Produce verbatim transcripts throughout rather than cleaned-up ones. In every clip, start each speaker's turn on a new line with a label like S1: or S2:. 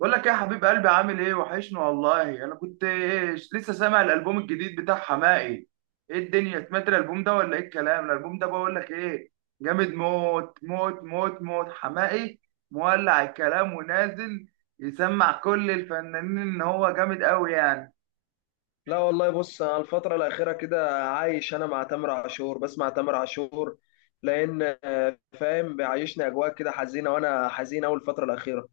S1: بقول لك إيه يا حبيب قلبي؟ عامل ايه؟ وحشني والله. انا كنت إيش، لسه سامع الالبوم الجديد بتاع حماقي. ايه الدنيا؟ سمعت الالبوم ده ولا ايه الكلام؟ الالبوم ده بقول لك ايه، جامد موت موت موت موت. حماقي مولع الكلام ونازل يسمع كل الفنانين ان هو جامد قوي يعني.
S2: لا والله، بص انا الفترة الأخيرة كده عايش، أنا مع تامر عاشور، بسمع تامر عاشور لأن آه، فاهم بيعيشني أجواء كده حزينة، وأنا حزين أوي الفترة الأخيرة.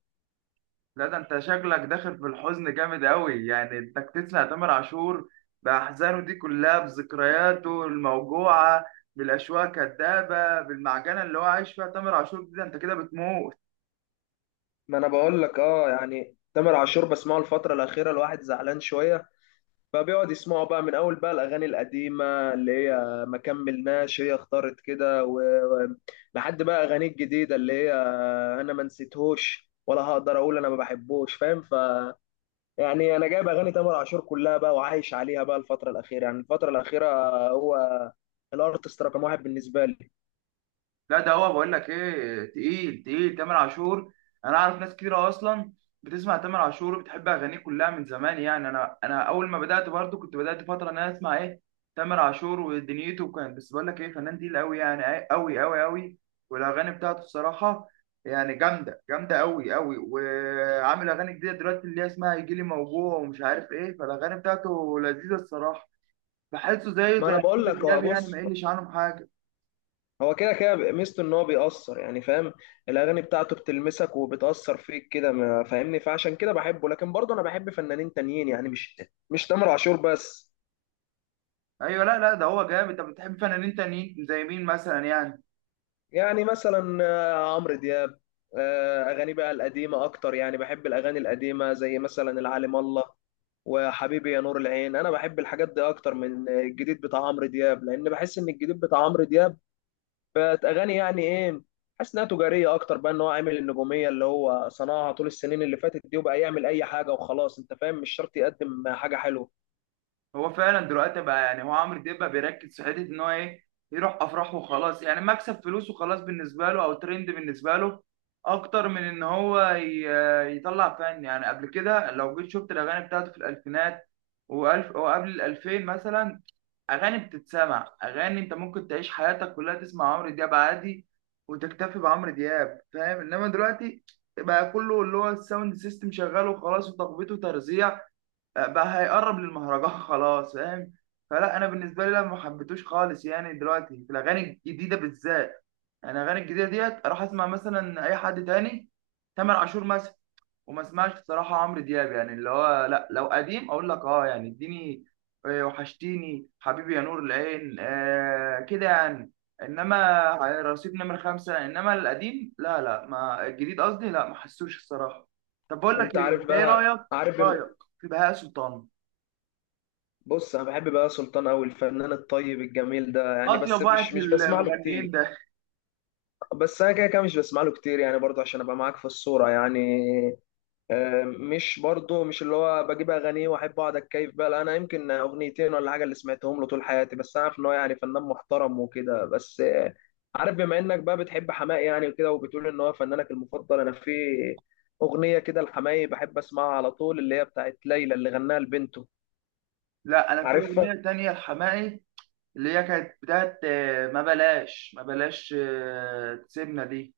S1: لا ده انت شكلك داخل في الحزن جامد قوي، يعني انك تسمع تامر عاشور باحزانه دي كلها، بذكرياته الموجوعه، بالاشواق الكدابه، بالمعجنه اللي هو عايش فيها تامر عاشور دي، ده انت كده بتموت.
S2: ما أنا بقول لك أه يعني تامر عاشور بسمعه الفترة الأخيرة، الواحد زعلان شوية، فبيقعد يسمعه بقى من أول بقى الأغاني القديمة اللي هي ما كملناش، هي اختارت كده و... و- لحد بقى أغاني الجديدة اللي هي آه، أنا ما نسيتهوش ولا هقدر أقول أنا ما بحبوش، فاهم يعني. انا جايب اغاني تامر عاشور كلها بقى وعايش عليها بقى الفتره الاخيره، يعني الفتره الاخيره، هو الارتست رقم واحد بالنسبه لي.
S1: لا ده هو بقول لك ايه، تقيل تقيل تامر عاشور. انا اعرف ناس كتيره اصلا بتسمع تامر عاشور وبتحب اغانيه كلها من زمان. يعني انا انا اول ما بدات برضو كنت بدات فتره ان انا اسمع ايه، تامر عاشور ودنيته. وكان بس بقول لك ايه، فنان تقيل قوي يعني، قوي قوي قوي. والاغاني بتاعته الصراحه يعني جامده جامده قوي قوي. وعامل اغاني جديده دلوقتي اللي هي اسمها يجي لي موجوع ومش عارف ايه، فالاغاني بتاعته لذيذه الصراحه. بحسه زيه
S2: ما
S1: زي
S2: انا بقول
S1: عمرو
S2: لك هو،
S1: دياب، يعني ما
S2: بص،
S1: يقلش عنهم حاجه.
S2: هو كده كده ميزته ان هو بيأثر، يعني فاهم. الاغاني بتاعته بتلمسك وبتأثر فيك كده ما- فاهمني، فعشان كده بحبه، لكن برضه انا بحب فنانين تانيين، يعني مش مش تامر عاشور بس.
S1: ايوه، لا لا ده هو جامد. طب بتحب فنانين تانيين زي مين مثلا يعني؟
S2: يعني مثلا آه، عمرو دياب. آه، اغاني بقى القديمه اكتر، يعني بحب الاغاني القديمه زي مثلا العالم الله، وحبيبي يا نور العين. انا بحب الحاجات دي اكتر من الجديد بتاع عمرو دياب، لان بحس ان الجديد بتاع عمرو دياب بقت اغاني، يعني ايه، حاسس انها تجاريه اكتر بقى، ان هو عامل النجوميه اللي هو صنعها طول السنين اللي فاتت دي، وبقى يعمل اي حاجه وخلاص، انت فاهم، مش شرط يقدم حاجه حلوه.
S1: هو فعلا دلوقتي بقى، يعني هو عمرو دياب بقى بيركز في حته ان هو ايه، يروح افراح وخلاص. يعني مكسب فلوس وخلاص بالنسبه له، او ترند بالنسبه له، اكتر من ان هو ي- يطلع فن. يعني قبل كده لو جيت شفت الاغاني بتاعته في الالفينات والف وقبل الالفين مثلا، اغاني بتتسمع. اغاني انت ممكن تعيش حياتك كلها تسمع عمرو دياب عادي وتكتفي بعمرو دياب، فاهم. انما دلوقتي بقى كله اللي هو الساوند سيستم شغال وخلاص، وتخبيط وترزيع، بقى هيقرب للمهرجان خلاص، فاهم. فلا انا بالنسبه لي لا، ما حبيتوش خالص يعني دلوقتي في الاغاني الجديده بالذات. يعني الاغاني الجديده ديت، اروح اسمع مثلا اي حد تاني، تامر عاشور مثلا، وما اسمعش بصراحه عمرو دياب. يعني اللي هو لا، لو قديم اقول لك اه، يعني اديني آه، وحشتيني، حبيبي يا نور العين، آه كده يعني. انما رصيد نمر خمسة، انما القديم لا لا. ما الجديد قصدي، لا ما حسوش الصراحه. طب بقول لك
S2: انت
S1: ايه،
S2: عارف
S1: انت ايه
S2: بقى،
S1: رايك؟
S2: عارف بم-
S1: رايك في بهاء سلطان؟
S2: بص، انا بحب بقى سلطان قوي، الفنان الطيب الجميل ده يعني، بس
S1: اطيب واحد
S2: مش
S1: في
S2: مش بسمع له
S1: المغنيين
S2: كتير.
S1: ده.
S2: بس انا كده كده مش بسمع له كتير يعني، برضه عشان ابقى معاك في الصوره يعني. آه، مش برضه مش اللي هو بجيب اغانيه واحب اقعد اتكيف بقى، لا انا يمكن اغنيتين ولا حاجه اللي سمعتهم له طول حياتي، بس انا عارف ان هو يعني فنان محترم وكده، بس آه، عارف، بما انك بقى بتحب حماقي يعني وكده، وبتقول ان هو فنانك المفضل، انا في اغنيه كده لحماقي بحب اسمعها على طول، اللي هي بتاعت ليلى، اللي غناها لبنته.
S1: لا انا في
S2: عارفها.
S1: اغنيه تانية لحماقي، اللي هي كانت بتاعت آه، ما بلاش، ما بلاش آه، تسيبنا دي.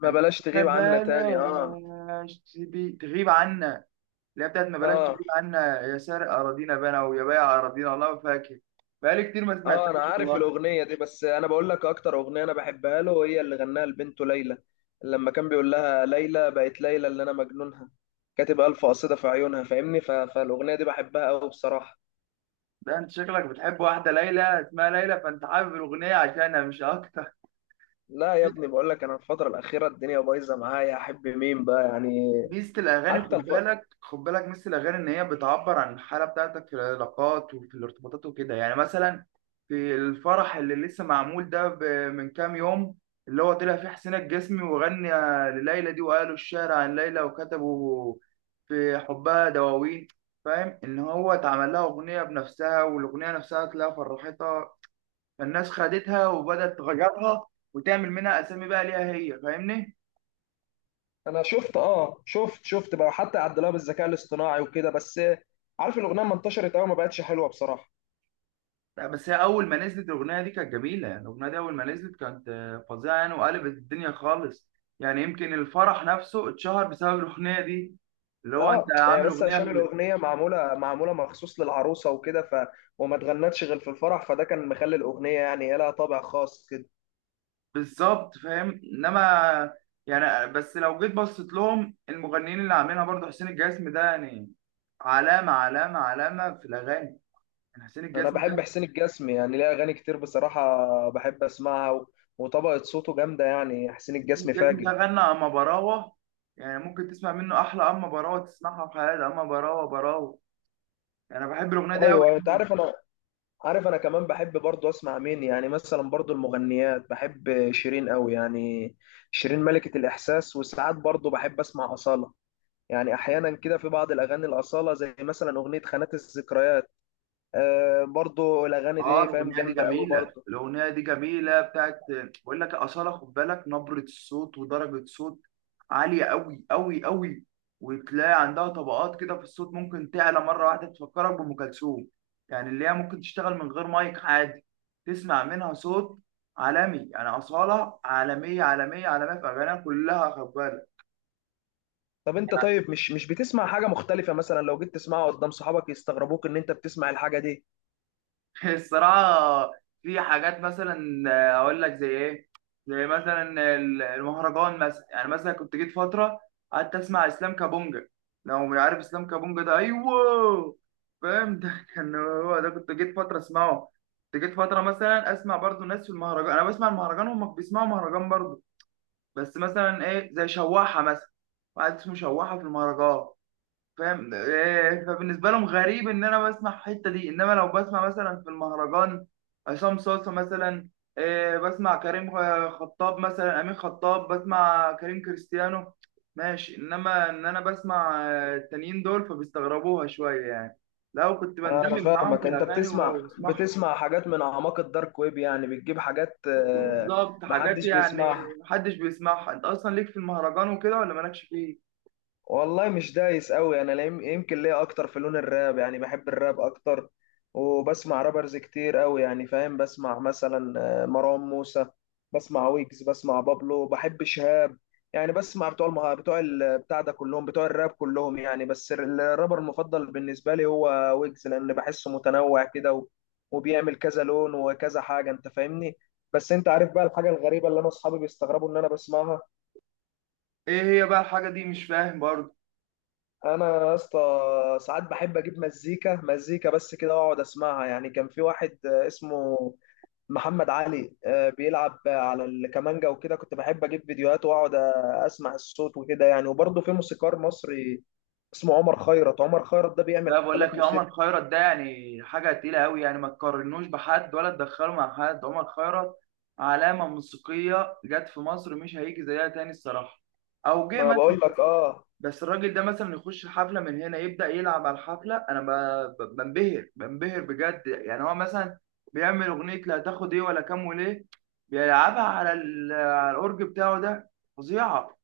S2: ما
S1: كانت
S2: بلاش
S1: ما
S2: تغيب عنا تاني، اه.
S1: بلاش تبي تغيب عنا، اللي هي بتاعت ما بلاش
S2: اه،
S1: تغيب عنا يا سارق أراضينا بنا، ويا بايع أراضينا. والله ما فاكر، بقالي كتير ما
S2: اه، انا
S1: سمعتهاش
S2: عارف
S1: والله.
S2: الاغنيه دي، بس انا بقول لك اكتر اغنيه انا بحبها له هي اللي غناها لبنته ليلى، لما كان بيقول لها ليلى بقت ليلى اللي انا مجنونها، كاتب الف قصيده في عيونها، فاهمني؟ ف... فالاغنيه دي بحبها قوي بصراحه.
S1: ده انت شكلك بتحب واحدة ليلى، اسمها ليلى، فانت حابب الأغنية عشانها مش أكتر.
S2: لا يا ابني، بقول لك انا الفتره الاخيره الدنيا بايظه معايا، احب مين بقى يعني.
S1: ميزة الأغاني
S2: حتى
S1: خد
S2: الف...
S1: بالك، خد بالك، ميزة الأغاني إن هي بتعبر عن الحالة بتاعتك في العلاقات وفي الارتباطات وكده. يعني مثلا في الفرح اللي لسه معمول ده ب- من كام يوم، اللي هو طلع فيه حسين الجسمي وغنى لليلى دي، وقالوا الشعر عن ليلى، وكتبوا في حبها دواوين. فاهم إن هو اتعمل لها أغنية بنفسها، والأغنية نفسها تلاقيها فرحتها. فالناس خدتها وبدأت تغيرها وتعمل منها أسامي بقى ليها هي، فاهمني؟
S2: انا شفت، اه، شفت شفت بقى، حتى عدلوها بالذكاء الاصطناعي وكده، بس عارف الاغنيه ما انتشرت قوي، ما بقتش حلوه بصراحه.
S1: لا بس هي اول ما نزلت الاغنيه دي كانت جميله. يعني الاغنيه دي اول ما نزلت كانت آه، فظيعه يعني، وقلبت الدنيا خالص. يعني يمكن الفرح نفسه اتشهر بسبب الاغنيه دي، اللي هو انت
S2: اه، هي
S1: عامل
S2: بس
S1: اغنيه
S2: عشان
S1: ل-
S2: الاغنيه معموله معموله مخصوص للعروسه وكده، ف وما اتغنتش غير في الفرح، فده كان مخلي الاغنيه يعني لها طابع خاص كده.
S1: بالظبط، فاهم. انما يعني بس لو جيت بصيت لهم، المغنيين اللي عاملينها برضه، حسين الجسمي ده يعني علامه، علامه، علامه في الاغاني. يعني حسين
S2: انا
S1: الجسمي
S2: بحب
S1: ده،
S2: حسين الجسمي، يعني ليه اغاني كتير بصراحه بحب اسمعها، و... وطبقه صوته جامده، يعني حسين
S1: حسين
S2: الجسمي
S1: الجسمي ده
S2: فاجر.
S1: غنى اما براوه. يعني ممكن تسمع منه احلى اما براوه تسمعها في حياتك، اما براوه براوه. يعني انا بحب الاغنيه دي قوي.
S2: ايوه، انت عارف انا، عارف انا كمان بحب برضو اسمع مين يعني، مثلا برضو المغنيات، بحب شيرين قوي يعني، شيرين ملكه الاحساس. وساعات برضو بحب اسمع اصاله، يعني احيانا كده في بعض الاغاني الاصاله، زي مثلا اغنيه خانات الذكريات. آه برضو الاغاني
S1: اه
S2: دي فاهم
S1: الاغنيه دي
S2: جامده قوي
S1: جميله،
S2: برضو.
S1: الاغنيه دي جميله بتاعت، بقول لك اصاله خد بالك، نبره الصوت ودرجه صوت عاليه قوي قوي قوي. وتلاقي عندها طبقات كده في الصوت، ممكن تعلى مره واحده تفكرك بام كلثوم. يعني اللي هي ممكن تشتغل من غير مايك عادي، تسمع منها صوت عالمي. يعني اصاله عالميه، عالميه، عالميه في اغانيها كلها خد بالك.
S2: طب انت، طيب مش مش بتسمع حاجه مختلفه، مثلا لو جيت تسمعها قدام صحابك يستغربوك ان انت بتسمع الحاجه دي؟
S1: الصراحة في حاجات مثلا، آه، أقول لك زي إيه؟ زي مثلا ال- المهرجان مثلا. يعني مثلا كنت جيت فترة قعدت أسمع إسلام كابونجا، لو مش عارف إسلام كابونجا ده، أيوه، فاهم، ده كان هو ده، كنت جيت فترة أسمعه. كنت جيت فترة مثلا أسمع برضو ناس في المهرجان، أنا بسمع المهرجان وهم بيسمعوا مهرجان برضو، بس مثلا إيه، زي شواحة مثلا، واحد اسمه شواحة في المهرجان، فاهم. آه، فبالنسبه لهم غريب ان انا بسمع الحته دي. انما لو بسمع مثلا في المهرجان عصام صاصا مثلا، آه، بسمع كريم، آه، خطاب مثلا، امين خطاب، بسمع كريم كريستيانو، ماشي. انما ان انا بسمع آه، التانيين دول فبيستغربوها شويه يعني، لو كنت
S2: انا
S1: بندمج معاهم في
S2: فاهمك، انت
S1: الاغاني و-
S2: بتسمع
S1: وبسمعهم.
S2: بتسمع حاجات من اعماق الدارك ويب، يعني بتجيب حاجات آه
S1: بالظبط، حاجات
S2: محدش
S1: يعني
S2: بيسمعها.
S1: محدش بيسمعها. انت اصلا ليك في المهرجان وكده ولا مالكش فيه؟
S2: والله مش دايس قوي انا، لا- يم- يمكن ليا اكتر في لون الراب، يعني بحب الراب اكتر، وبسمع رابرز كتير قوي يعني، فاهم بسمع مثلا آه، مروان موسى، بسمع ويجز، بسمع بابلو، بحب شهاب يعني، بسمع بتوع المه... بتوع ال... بتاع ده كلهم بتوع الراب كلهم يعني، بس ال- الرابر المفضل بالنسبة لي هو ويجز، لان بحسه متنوع كده و... وبيعمل كذا لون وكذا حاجة، انت فاهمني. بس انت عارف بقى الحاجة الغريبة اللي انا اصحابي بيستغربوا ان انا بسمعها؟
S1: ايه هي بقى الحاجه دي؟ مش فاهم برضه.
S2: انا يا اسطى، ساعات بحب اجيب مزيكا، مزيكا بس كده، واقعد اسمعها يعني. كان في واحد آه، اسمه محمد علي، آه، بيلعب على الكمانجا وكده، كنت بحب اجيب فيديوهات واقعد آه، اسمع الصوت وكده يعني. وبرضه في موسيقار مصري اسمه عمر خيرت، عمر خيرت ده بيعمل
S1: لا بقول
S2: حفلات
S1: لك، يا عمر
S2: موسيقى.
S1: خيرت ده يعني حاجة تقيلة قوي، يعني ما تقارنوش بحد، ولا تدخله مع حد. عمر خيرت علامة موسيقية جت في مصر مش هيجي زيها تاني الصراحة، أو جه
S2: ما
S1: مثلا،
S2: بقول لك،
S1: بس،
S2: اه.
S1: بس الراجل ده مثلا يخش حفلة من هنا، يبدأ يلعب على الحفلة أنا ب- ب- بنبهر بنبهر بجد. يعني هو مثلا بيعمل أغنية لا تاخد إيه ولا كام وليه، بيلعبها على ال- على الأورج بتاعه ده. فظيعة،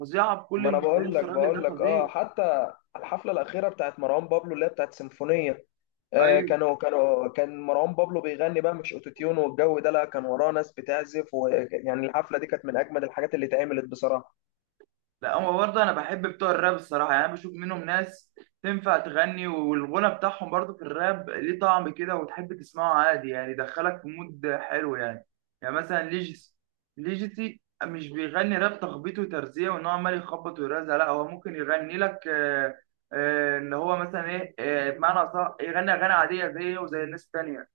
S1: فظيعة بكل
S2: ما انا بقول
S1: المقاييس،
S2: لك
S1: الراجل
S2: بقول
S1: ده
S2: لك اه،
S1: فظيع.
S2: حتى الحفلة الأخيرة بتاعت مروان بابلو اللي هي بتاعت سيمفونية، آه،
S1: أيوه.
S2: كانوا كانوا كان مروان بابلو بيغني بقى مش اوتوتيون والجو ده، لا، كان وراه ناس بتعزف، ويعني الحفله دي كانت من اجمد الحاجات اللي اتعملت بصراحه.
S1: لا هو برضه انا بحب بتوع الراب الصراحه. يعني انا بشوف منهم ناس تنفع تغني، والغنى بتاعهم برضه في الراب ليه طعم كده، وتحب تسمعه عادي، يعني يدخلك في مود حلو يعني. يعني مثلا ليجيسي، ليجيسي مش بيغني راب تخبيط وترزيع وان هو عمال يخبط ويرزع، لا هو ممكن يغني لك آه، آه، ان هو مثلا ايه، آه، بمعنى صح، يغني اغاني عاديه زيه وزي الناس التانيه.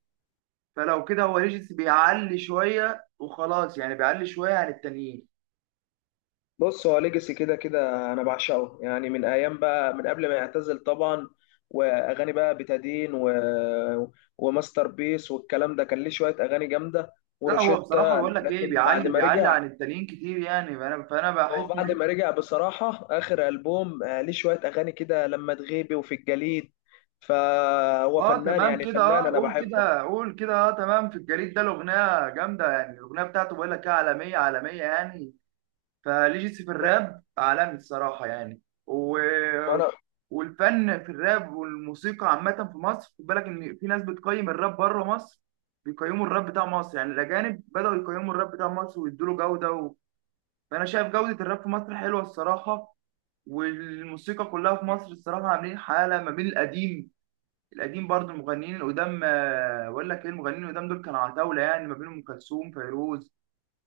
S1: فلو كده هو ليجيسي بيعلي شويه وخلاص، يعني بيعلي شويه عن التانيين.
S2: بص، هو ليجاسي كده كده انا بعشقه، يعني من ايام بقى، من قبل ما يعتزل طبعا، واغاني بقى بتادين و... وماستر بيس والكلام ده، كان ليه شويه اغاني جامده
S1: لا هو بصراحة
S2: وروشيتا.
S1: بقول لك ايه،
S2: لكن بعد
S1: بيعلي،
S2: ما
S1: بيعلي
S2: رجع،
S1: عن التانيين كتير يعني. فانا فانا بحس
S2: هو
S1: ان،
S2: بعد ما رجع بصراحة آخر ألبوم آه، ليه شوية أغاني كده لما تغيبي وفي الجليد، فهو
S1: اه
S2: فنان
S1: تمام
S2: يعني،
S1: كده،
S2: فنان
S1: اه
S2: أنا
S1: قول
S2: بحبه.
S1: كده قول كده، اه تمام. في الجريد ده الأغنية جامدة يعني، الأغنية بتاعته بقول لك ايه، عالمية عالمية يعني. فليجيسي في الراب عالمي الصراحة يعني، و...
S2: ما أنا
S1: والفن في الراب والموسيقى عامة في مصر، خد بالك ان في ناس بتقيم الراب بره مصر، بيقيموا الراب بتاع مصر. يعني الأجانب بدأوا يقيموا الراب بتاع مصر ويدوا له جودة و... فأنا شايف جودة الراب في مصر حلوة الصراحة. والموسيقى كلها في مصر الصراحة عاملين حالة ما بين القديم، القديم برضه المغنيين القدام، آه، أقول لك إيه، المغنيين القدام دول كانوا عتاولة يعني، ما بين أم كلثوم، فيروز،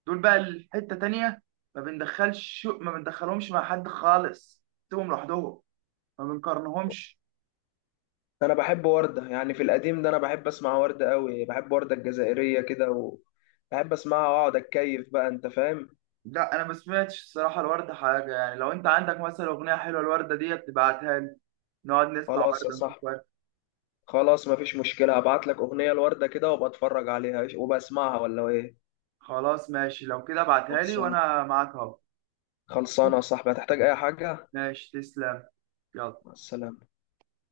S1: دول بقى الحتة تانية، ما بندخلش ما بندخلهمش مع حد خالص، سيبهم لوحدهم، ما بنقارنهمش.
S2: أنا بحب وردة يعني، في القديم ده أنا بحب أسمع وردة أوي، بحب وردة الجزائرية كده، وبحب أسمعها وأقعد أتكيف بقى، أنت فاهم.
S1: لا أنا ما سمعتش الصراحة الوردة حاجة، يعني لو أنت عندك مثلا أغنية حلوة الوردة ديت تبعتها لي، نقعد نسمع
S2: خلاص يا
S1: وردة، نشوف
S2: صاحبي،
S1: وردة.
S2: خلاص، مفيش مشكلة، هبعت لك أغنية لوردة كده، وأبقى أتفرج عليها وبسمعها، ولا إيه؟
S1: خلاص ماشي، لو كده ابعتها لي
S2: خلصان.
S1: وأنا معاك أهو.
S2: خلصانة يا صاحبي، هتحتاج أي حاجة؟
S1: ماشي تسلم، يلا.
S2: مع السلامة.